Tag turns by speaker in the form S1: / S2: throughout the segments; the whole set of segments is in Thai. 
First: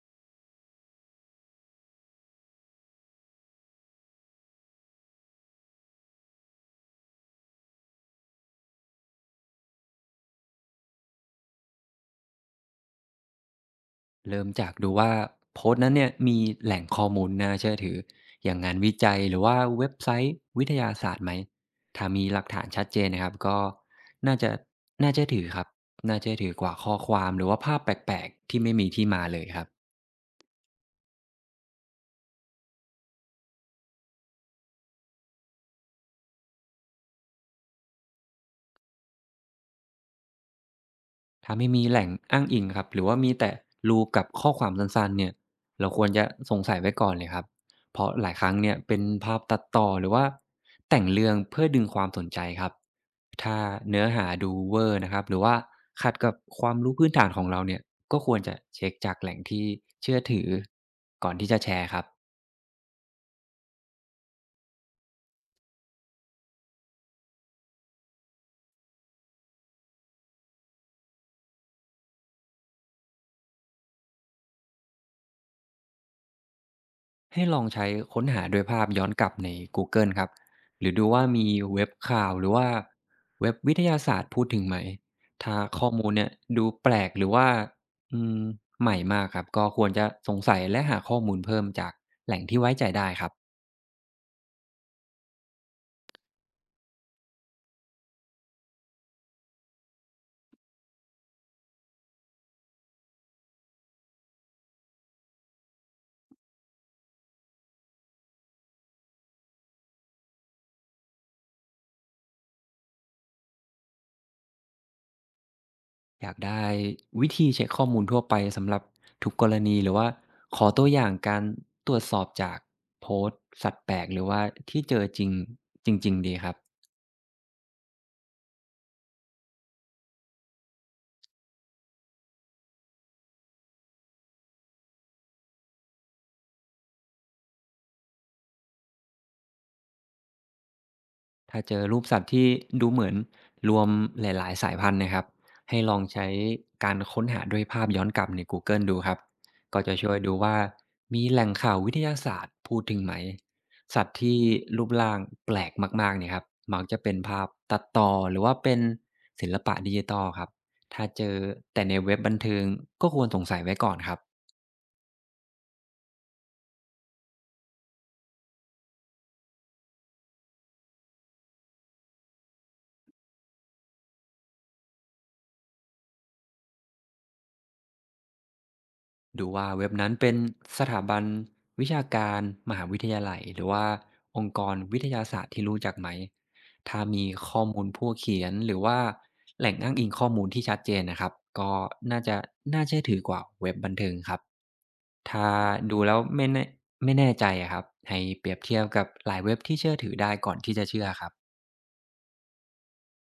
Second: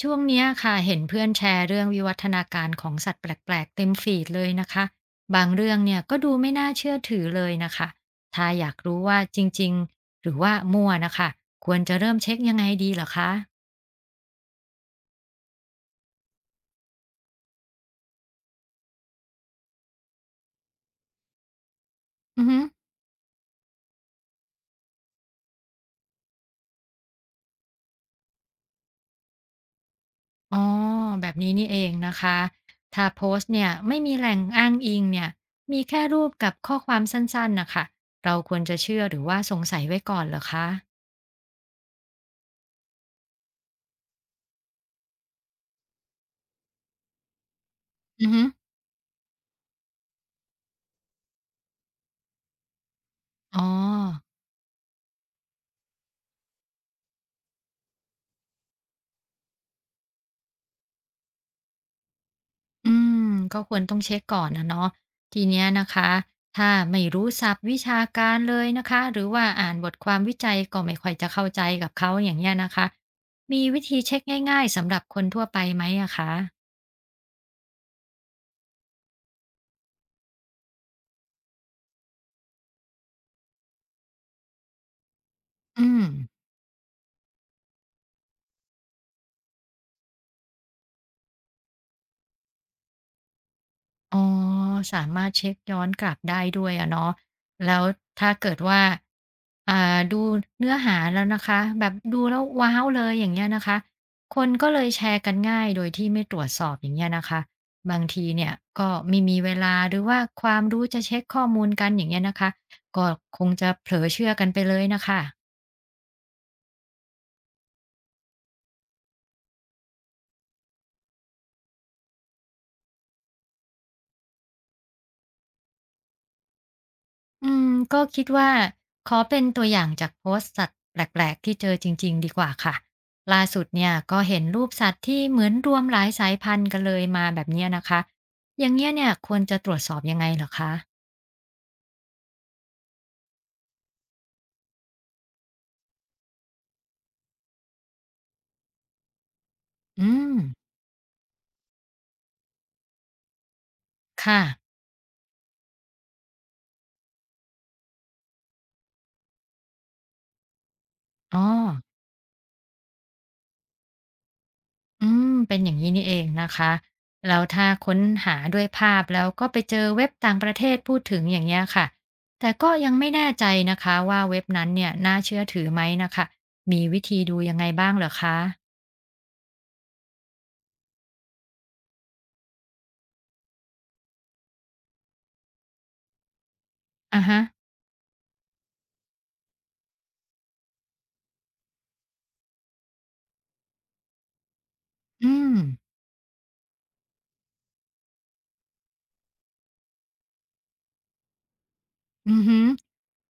S1: ช่วงเนี้ยค่ะเห็นเพื่อนแชร์เรื่องวิวัฒนาการของสัตว์แปลกๆเต็มฟีดเลยนะคะบางเรื่องเนี่ยก็ดูไม่น่าเชื่อถือเลยนะคะถ้าอยากรู้ว่าจริงๆหรือว่ามั่วนะคะควรจะเริ่มเช็คยังไงดีเหรอคะ
S2: เริ่มจากดูว่าโพสต์นั้นเนี่ยมีแหล่งข้อมูลน่าเชื่อถืออย่างงานวิจัยหรือว่าเว็บไซต์วิทยาศาสตร์ไหมถ้ามีหลั
S1: อื
S2: ก
S1: อฮึ
S2: ฐานชัดเจนนะครับก็น่าจะน่าเชื่อถือครับน่าเชื่อถือกว่าข้อความหรือว่าภาพแปลกๆที่ไม่มีที่มาเลยครับ
S1: อ๋อแบบนี้นี่เองนะคะถ้าโพสต์เนี่ยไม่มีแหล่งอ้างอิงเนี่ยมีแค่รูปกับข้อความสั้นๆนะคะเราควรจะเชื่อหรือว่าสงสัยไว้ก่อนเหรอคะ
S2: ถ้าไม่มีแหล่งอ้างอิงครับหรือว่ามีแต่รูกับข้อความสั้นๆเนี่ยเราควรจะสงสัยไว้ก่อนเลยครับเพราะห
S1: อือ
S2: ลาย
S1: ฮึ
S2: ครั้งเนี่ยเป็นภาพตัดต่อหรือว่าแต่งเรื่องเพื่อดึงความสนใจครับถ้า
S1: อ๋อ
S2: เนื้อหาดูเวอร์นะครับหรือว่าขัดกับความรู้พื้นฐานของเราเนี่ยก็ควรจะเช็คจากแหล่งที่เชื่อถือก่อนที่จะแชร์ครับ
S1: อืมก็ควรต้องเช็คก่อนนะเนาะทีเนี้ยนะคะถ้าไม่รู้ศัพท์วิชาการเลยนะคะหรือว่าอ่านบทความวิจัยก็ไม่ค่อยจะเข้าใจกับเขาอย่างเงี้ยนะคะมีวิธีเช็คง่ายๆสำหรับคนทั่วไปไหมอะคะ
S2: ให้ลองใช้ค้นหาด้วยภาพย้อนกลับในกูเกิลครับหรือดูว่ามีเว็บข่าวหรือว่าเว็บวิทยาศาสตร์พูดถึงไหมถ้าข้
S1: อื
S2: อ
S1: ม
S2: มูลเนี่ยดูแปลกหรือว่าอืมใหม่มากครับก็ควรจะสงสัยและหาข้อมูลเพิ่มจากแหล่งที่ไว้ใจได้ครับ
S1: อ๋อสามารถเช็คย้อนกลับได้ด้วยอะเนาะแล้วถ้าเกิดว่าดูเนื้อหาแล้วนะคะแบบดูแล้วว้าวเลยอย่างเงี้ยนะคะคนก็เลยแชร์กันง่ายโดยที่ไม่ตรวจสอบอย่างเงี้ยนะคะบางทีเนี่ยก็ไม่มีเวลาหรือว่าความรู้จะเช็คข้อมูลกันอย่างเงี้ยนะคะก็คงจะเผลอเชื่อกันไปเลยนะคะ
S2: อยากได้วิธีเช็คข้อมูลทั่วไปสำหรับทุกกรณีหรือว่าขอตัวอย่างการตรวจสอบจากโพสต์สัตว์แปลกหรือว่าที่เจอจริงจริงๆดีครับ
S1: อืมก็คิดว่าขอเป็นตัวอย่างจากโพสต์สัตว์แปลกๆที่เจอจริงๆดีกว่าค่ะล่าสุดเนี่ยก็เห็นรูปสัตว์ที่เหมือนรวมหลายสายพันธุ์กันเลยมาแบบเนี้ยนะคะอย่างเงี้ยเนี่ยควรจะตรวจสอบยังไงเหรอคะ
S2: ถ้าเจอรูปสัตว์ที่ดูเหมือนรวมหลายๆสายพันธุ์นะครับให้ลองใช้การค้นหาด้วยภาพย้อนกลับใน Google ดูครับก็จะช่
S1: อื
S2: วย
S1: ม
S2: ดูว่ามีแหล่งข่าววิทยาศาสตร์พูดถึงไหมสัตว์ที่
S1: ค่ะ
S2: รูปร่างแปลกมากๆเนี่ยครับมักจะเป็นภาพตัดต่อหรือว่าเป็นศิลปะดิจิตอลครับถ้าเจอ
S1: อ๋อ
S2: แต่ในเว็บบันเทิงก็ควรสงสัยไว้ก่อนครับ
S1: อืมเป็นอย่างงี้นี่เองนะคะแล้วถ้าค้นหาด้วยภาพแล้วก็ไปเจอเว็บต่างประเทศพูดถึงอย่างเงี้ยค่ะแต่ก็ยังไม่แน่ใจนะคะว่าเว็บนั้นเนี่ยน่าเชื่อถือไหมน่ะค่ะมีวิธีดูยังไงบ้างเหรอคะ
S2: ดูว่าเว็บนั้นเป็นสถาบันวิชาการมหาวิทยาลัยหรือว่าองค์กรวิทยาศาสตร์ที่รู้จักไหมถ้า
S1: อะ
S2: มี
S1: ฮะ
S2: ข้อมูลผู้เขียนหรือว่าแหล่งอ้างอิงข้อมูลที่ชัดเจนนะครับ ก็น่าจะน่าเชื่อถือกว่าเว็บบันเทิงครับ
S1: อื
S2: ถ้า
S1: ม
S2: ดูแล้วไม่แน่ใจอะครับให้เปรียบเทียบกับหลายเว็บที่เชื่อถือได้ก่อนที่จะเชื่อครับ
S1: อือฮึ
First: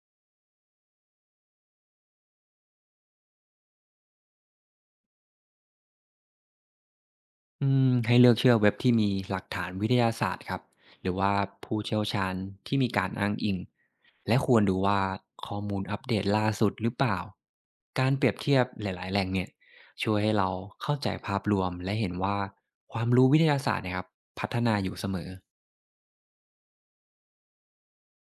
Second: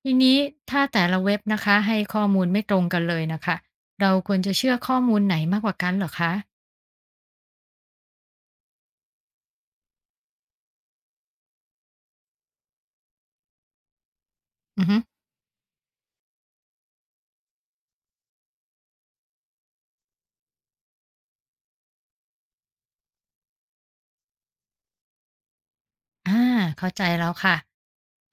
S1: ทีนี้ถ้าแต่ละเว็บนะคะให้ข้อมูลไม่ตรงกันเลยน่ะค่ะเราควรจะเชื่อข้อมูลไหนมากกว่ากันเหรอคะ
S2: อืมให้เลือกเชื่อเว็บที่มีหลักฐานวิทยาศาสตร์ครับหรือว่าผู้เชี่ยวชาญที่มีการอ้างอิงและควรดู
S1: อือฮึ
S2: ว่าข้อมูลอัปเดตล่าสุดหรือเปล่าการเปรียบเทียบหลายๆแหล่งเนี่ยช่วยให้เราเข้าใจภาพรวมและเห็นว่าความรู้วิทยาศาสตร์เนะครับพัฒนาอยู่เสมอ
S1: อาเข้าใจแล้วค่ะ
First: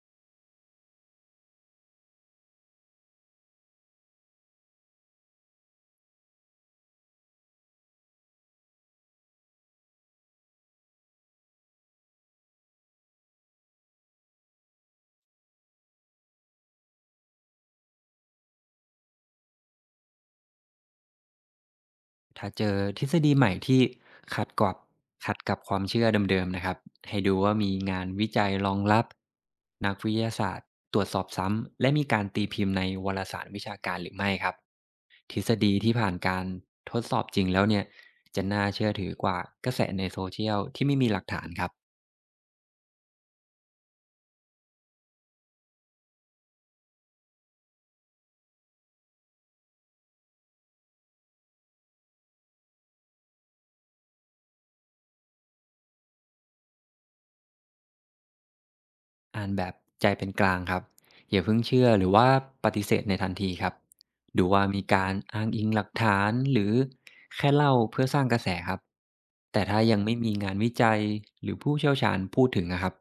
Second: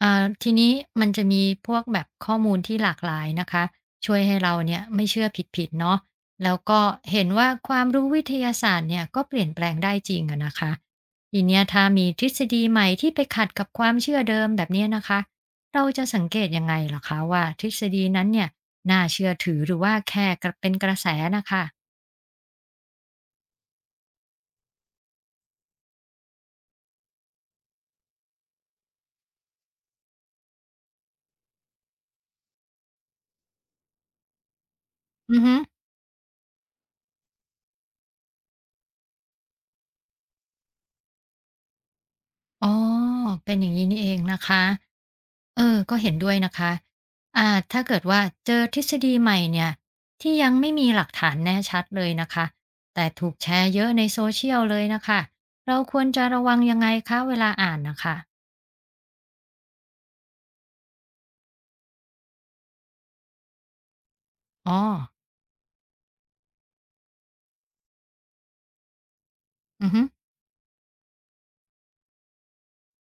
S1: ทีนี้มันจะมีพวกแบบข้อมูลที่หลากหลายนะคะช่วยให้เราเนี่ยไม่เชื่อผิดๆเนาะแล้วก็เห็นว่าความรู้วิทยาศาสตร์เนี่ยก็เปลี่ยนแปลงได้จริงอะนะคะทีเนี้ยถ้ามีทฤษฎีใหม่ที่ไปขัดกับความเชื่อเดิมแบบเนี้ยนะคะเราจะสังเกตยังไงเหรอคะว่าทฤษฎีนั้นเนี่ยน่าเชื่อถือหรือว่าแค่กระเป็นกระแสน่ะค่ะ
S2: ถ้าเจอทฤษฎีใหม่ที่ขัดกับขัดกับความเชื่อเดิมๆนะครับให้ดูว่ามีงานวิจัยรองรับนักวิทยาศาสตร์ตรวจสอบซ้ำและมีการตีพิมพ์ในวารสารวิชาการหรือไม่ครับท
S1: อื
S2: ฤ
S1: อ
S2: ษ
S1: ฮึ
S2: ฎีที่ผ่านการทดสอบจริงแล้วเนี่ยจะน่าเชื่อถือกว่ากระแสในโซเชียลที่ไม่มีหลักฐานครับ
S1: อ๋อเป็นอย่างงี้นี่เองนะคะ เออก็เห็นด้วยนะคะถ้าเกิดว่าเจอทฤษฎีใหม่เนี่ยที่ยังไม่มีหลักฐานแน่ชัดเลยนะคะแต่ถูกแชร์เยอะในโซเชียลเลยนะคะเราควรจะระวังยังไงคะเวลาอ่านนะคะ
S2: อ่านแบบใจเป็นกลางครับอย่าเพิ่งเชื่อหรือว่าปฏิเสธในทันทีครับดูว่า
S1: อ๋อ
S2: มีการอ้างอิงหลักฐานหรือแค่เล่าเพื่อสร้างกระแสครับแต่ถ้า
S1: อือ
S2: ยัง
S1: ฮึ
S2: ไม่มีงานวิจัยหรือผู้เชี่ยวชาญพูดถึงนะครับ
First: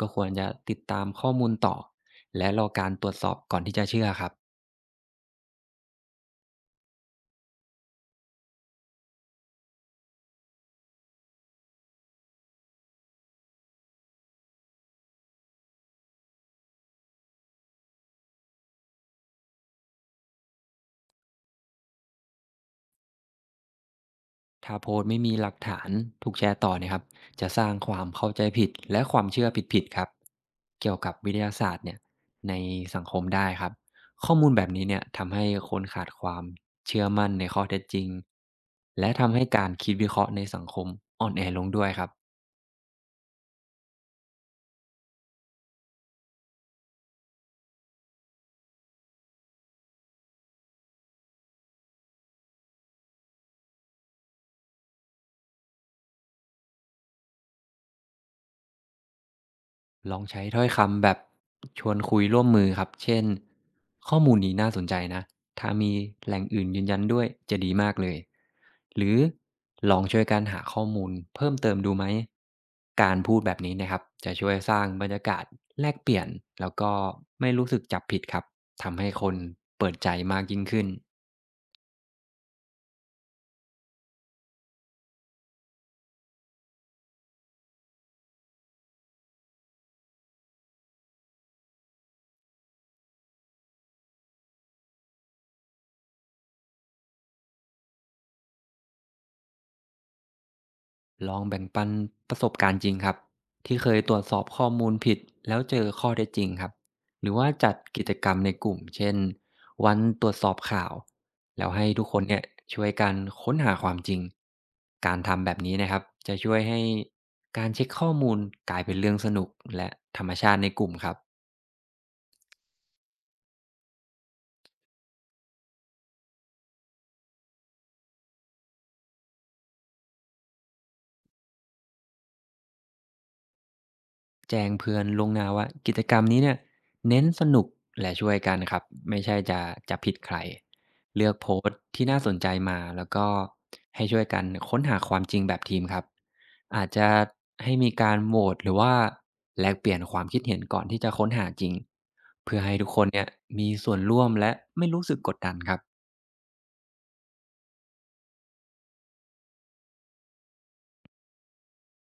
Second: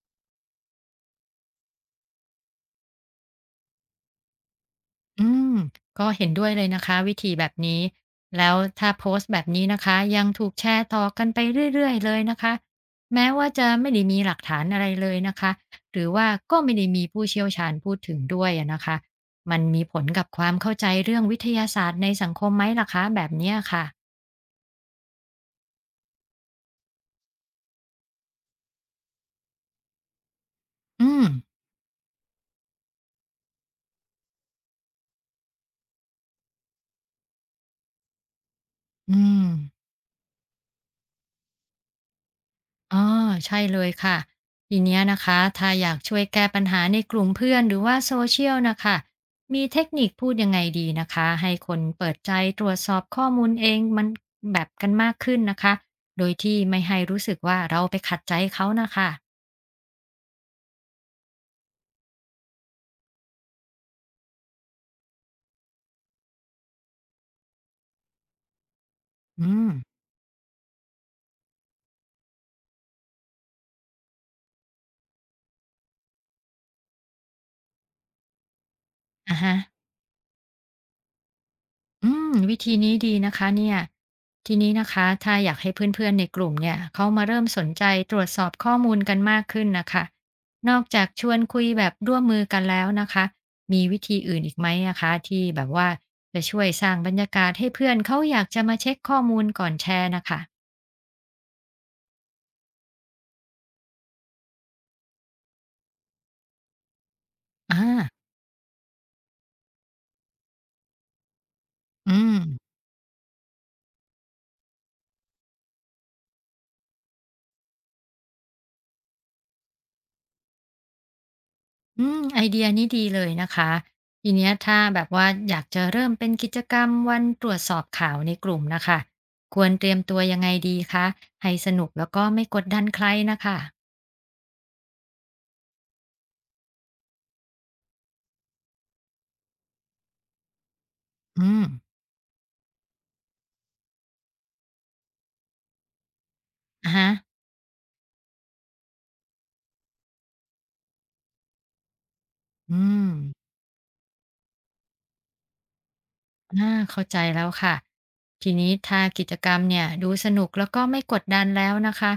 S2: ก็ควรจะติดตามข้อมูลต่อและรอการตรวจสอบก่อนที่จะเชื่อครับ
S1: อืมก็เห็นด้วยเลยนะคะวิธีแบบนี้แล้วถ้าโพสต์แบบนี้นะคะยังถูกแชร์ต่อกันไปเรื่อยๆเลยนะคะแม้ว่าจะไม่ได้มีหลักฐานอะไรเลยนะคะหรือว่าก็ไม่ได้มีผู้เชี่ยวชาญพูดถึงด้วยอะนะคะมันมีผลกับความเข้าใจเรื่องวิทยาศาสตร์ในสังคมไหมล่ะคะแบบเนี้ยค่ะ
S2: ถ้าโพสต์ไม่มีหลักฐานถูกแชร์ต่อเนยครับจะสร้างความเข้าใจผิดและความเชื่อผิดๆครับเกี่ยวกั
S1: อื
S2: บ
S1: ม
S2: วิทยาศาสตร์เนี่ยในสังคมได้ครับข้อมูลแบบนี้เนี่ยทำให้คนขาดความเชื่อมั่นในข้อเท็จจริงและ
S1: อื
S2: ทำให้
S1: ม
S2: การคิดวิเคราะห์ในสังคมอ่อนแอลงด้วยครับ
S1: อ๋อใช่เลยค่ะทีเนี้ยนะคะถ้าอยากช่วยแก้ปัญหาในกลุ่มเพื่อนหรือว่าโซเชียลนะคะมีเทคนิคพูดยังไงดีนะคะให้คนเปิดใจตรวจสอบข้อมูลเองมันแบบกันมากขึ้นนะคะโดยที่ไม่ให้รู้สึกว่าเราไปขัดใจเขานะคะ
S2: ลองใช้ถ้อยคำแบบชวนคุยร่วมมือครับ เช่นข้อมูลนี้น่าสนใจนะถ้ามีแหล่งอื่นยืนยันด้วยจะดีมากเลยหรือ
S1: อืม
S2: ลองช่วยกันหาข้อมูลเพิ่มเติมดูไหมการพูดแบบนี้นะครับจะช่วยสร้างบรรยากาศแลกเปลี่ยนแล้วก็ไม่รู้สึกจับผิดครับทำให้คน
S1: อะฮะ
S2: เปิดใจมากยิ่งขึ้น
S1: อืมวิธีนี้ดีนะคะเนี่ยทีนี้นะคะถ้าอยากให้เพื่อนๆในกลุ่มเนี่ยเขามาเริ่มสนใจตรวจสอบข้อมูลกันมากขึ้นนะคะนอกจากชวนคุยแบบร่วมมือกันแล้วนะคะมีวิธีอื่นอีกไหมนะคะที่แบบว่าจะช่วยสร้างบรรยากาศให้เพื่อนเขาอยากจะมาเช็คข้อมูลก่อนแชร์นะคะ
S2: ลองแบ่งปันประสบการณ์จริงครับที่เคยตรวจสอบข้อมูลผิดแล้วเจอข้อเท็จจริงครับหรือว่าจัด
S1: อ่า
S2: กิจกรรมในกลุ่มเช่นวันตรวจสอบข่าวแล้วให้ทุก
S1: อื
S2: คน
S1: ม
S2: เนี่ยช่วยกันค้นหาความจริงการทำแบบนี้นะครับจะช่วยให้การเช็คข้อมูลกลายเป็นเรื่องสนุกและธรรมชาติในกลุ่มครับ
S1: อืมไอเดียนี้ดีเลยนะคะทีเนี้ยถ้าแบบว่าอยากจะเริ่มเป็นกิจกรรมวันตรวจสอบข่าวในกลุ่มนะคะควรเตรียมตัวยังไงดีคะให้สนุกแล้วก็ไม่กดดันใครนะคะ
S2: แจ้งเพื่อนล่วงหน้าว่ากิจกรรมนี้เนี่ยเน้นสนุกและช่วยกันครับไม่ใช่จะผิดใครเลือกโพ
S1: อืม
S2: สต์ที่น่าสนใจมาแล้วก็ให้ช่วยกันค้นหาความจริงแบบทีมครับอาจ
S1: อะ
S2: จะ
S1: ฮะ
S2: ให้มีการโหวตหรือว่าแลกเปลี่ยนความคิดเห็นก่อนที่จะค้นหาจริงเพื่อให้
S1: อื
S2: ทุกค
S1: ม
S2: นเนี่ยมีส่วนร่วมและไม่รู้สึกกดดันครับ
S1: อาเข้าใจแล้วค่ะทีนี้ถ้ากิจกรรมเนี่ยดูสนุกแล้วก็ไม่กดดันแล้วนะคะ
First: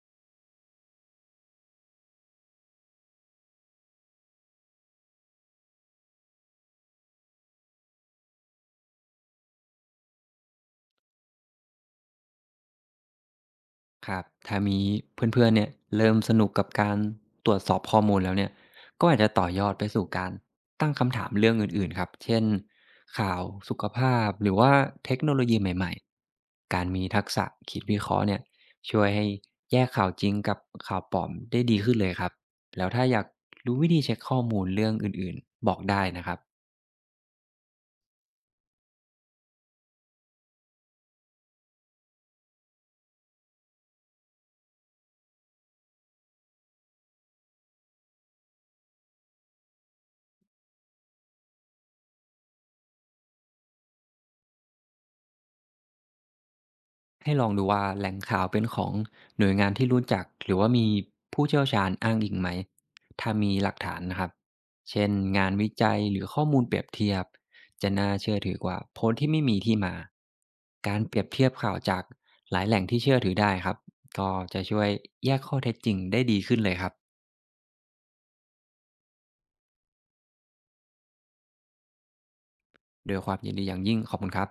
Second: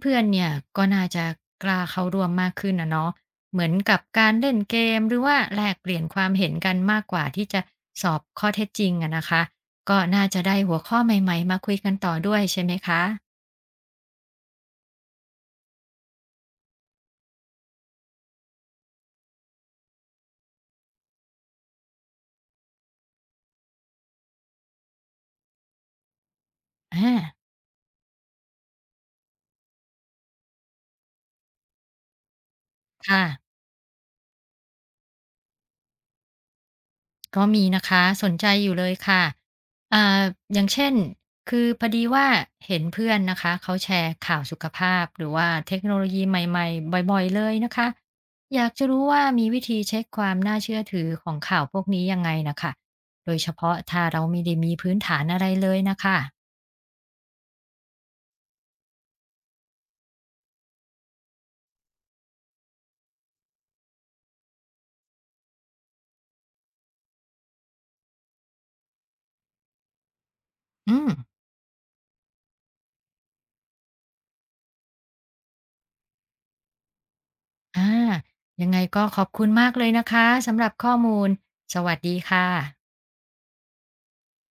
S1: เพื่อนๆเนี่ยก็น่าจะกล้าเข้าร่วมมากขึ้นอะเนาะเหมือนกับการเล่นเกมหรือว่าแลกเปลี่ยนความเห็นกันมากกว่าที่จะสอบข้อเท็จจริงอะนะคะก็น่าจะได้หัวข้อใหม่ๆมาคุยกันต่อด้วยใช่ไหมคะ
S2: ครับถ้ามีเพื่อนๆเนี่ยเริ่มสนุกกับการตรวจสอบข้อมูลแล้วเนี่ยก็อาจจะต่อยอดไปสู่การตั้งคำถามเรื่องอื่นๆครับเช่นข่าวสุขภาพหรือว่าเทคโนโลยีใหม่ๆการมีทัก
S1: อา
S2: ษะคิดวิเคราะห์เนี่ยช่วยให้แยกข่าวจริงกับข่าวปลอมได้ดีขึ้นเลยครับแล้วถ้าอยา
S1: ค่ะ
S2: กรู้วิธีเช็คข้อมูลเรื่องอื่นๆบอกได้นะครับ
S1: ก็มีนะคะสนใจอยู่เลยค่ะอ่าอย่างเช่น คือพอดีว่าเห็นเพื่อนนะคะเขาแชร์ข่าวสุขภาพหรือว่าเทคโนโลยีใหม่ๆบ่อยๆเลยนะคะอยากจะรู้ว่ามีวิธีเช็คความน่าเชื่อถือของข่าวพวกนี้ยังไงนะคะโดยเฉพาะถ้าเราไม่ได้มีพื้นฐานอะไรเลยนะคะ
S2: ให้ลองดูว่าแหล่งข่าวเป็นของหน่วยงานที่รู้จักหรือว่ามีผู้เชี่ยวชาญอ้างอิงไหมถ้ามีหลักฐานนะครับเช่นงานวิจัยหรือข้อมูลเปรียบเทียบจะน่าเชื่อถือกว่าโพสต์ที่ไม่มีที่มากา
S1: อื
S2: ร
S1: ม
S2: เปรียบเทียบข่าวจากหลายแหล่งที่เชื่อถือได้ครับก็จะช่วยแยกข้อเท็จจริงได้ดีขึ้นเลยครับ
S1: อ่ายังไงก็ขอบคุณมากเลยนะคะสำหรับข้อมูล สวัสดีค่ะ
S2: โดวยความยินดีอย่างยิ่งขอบคุณครับ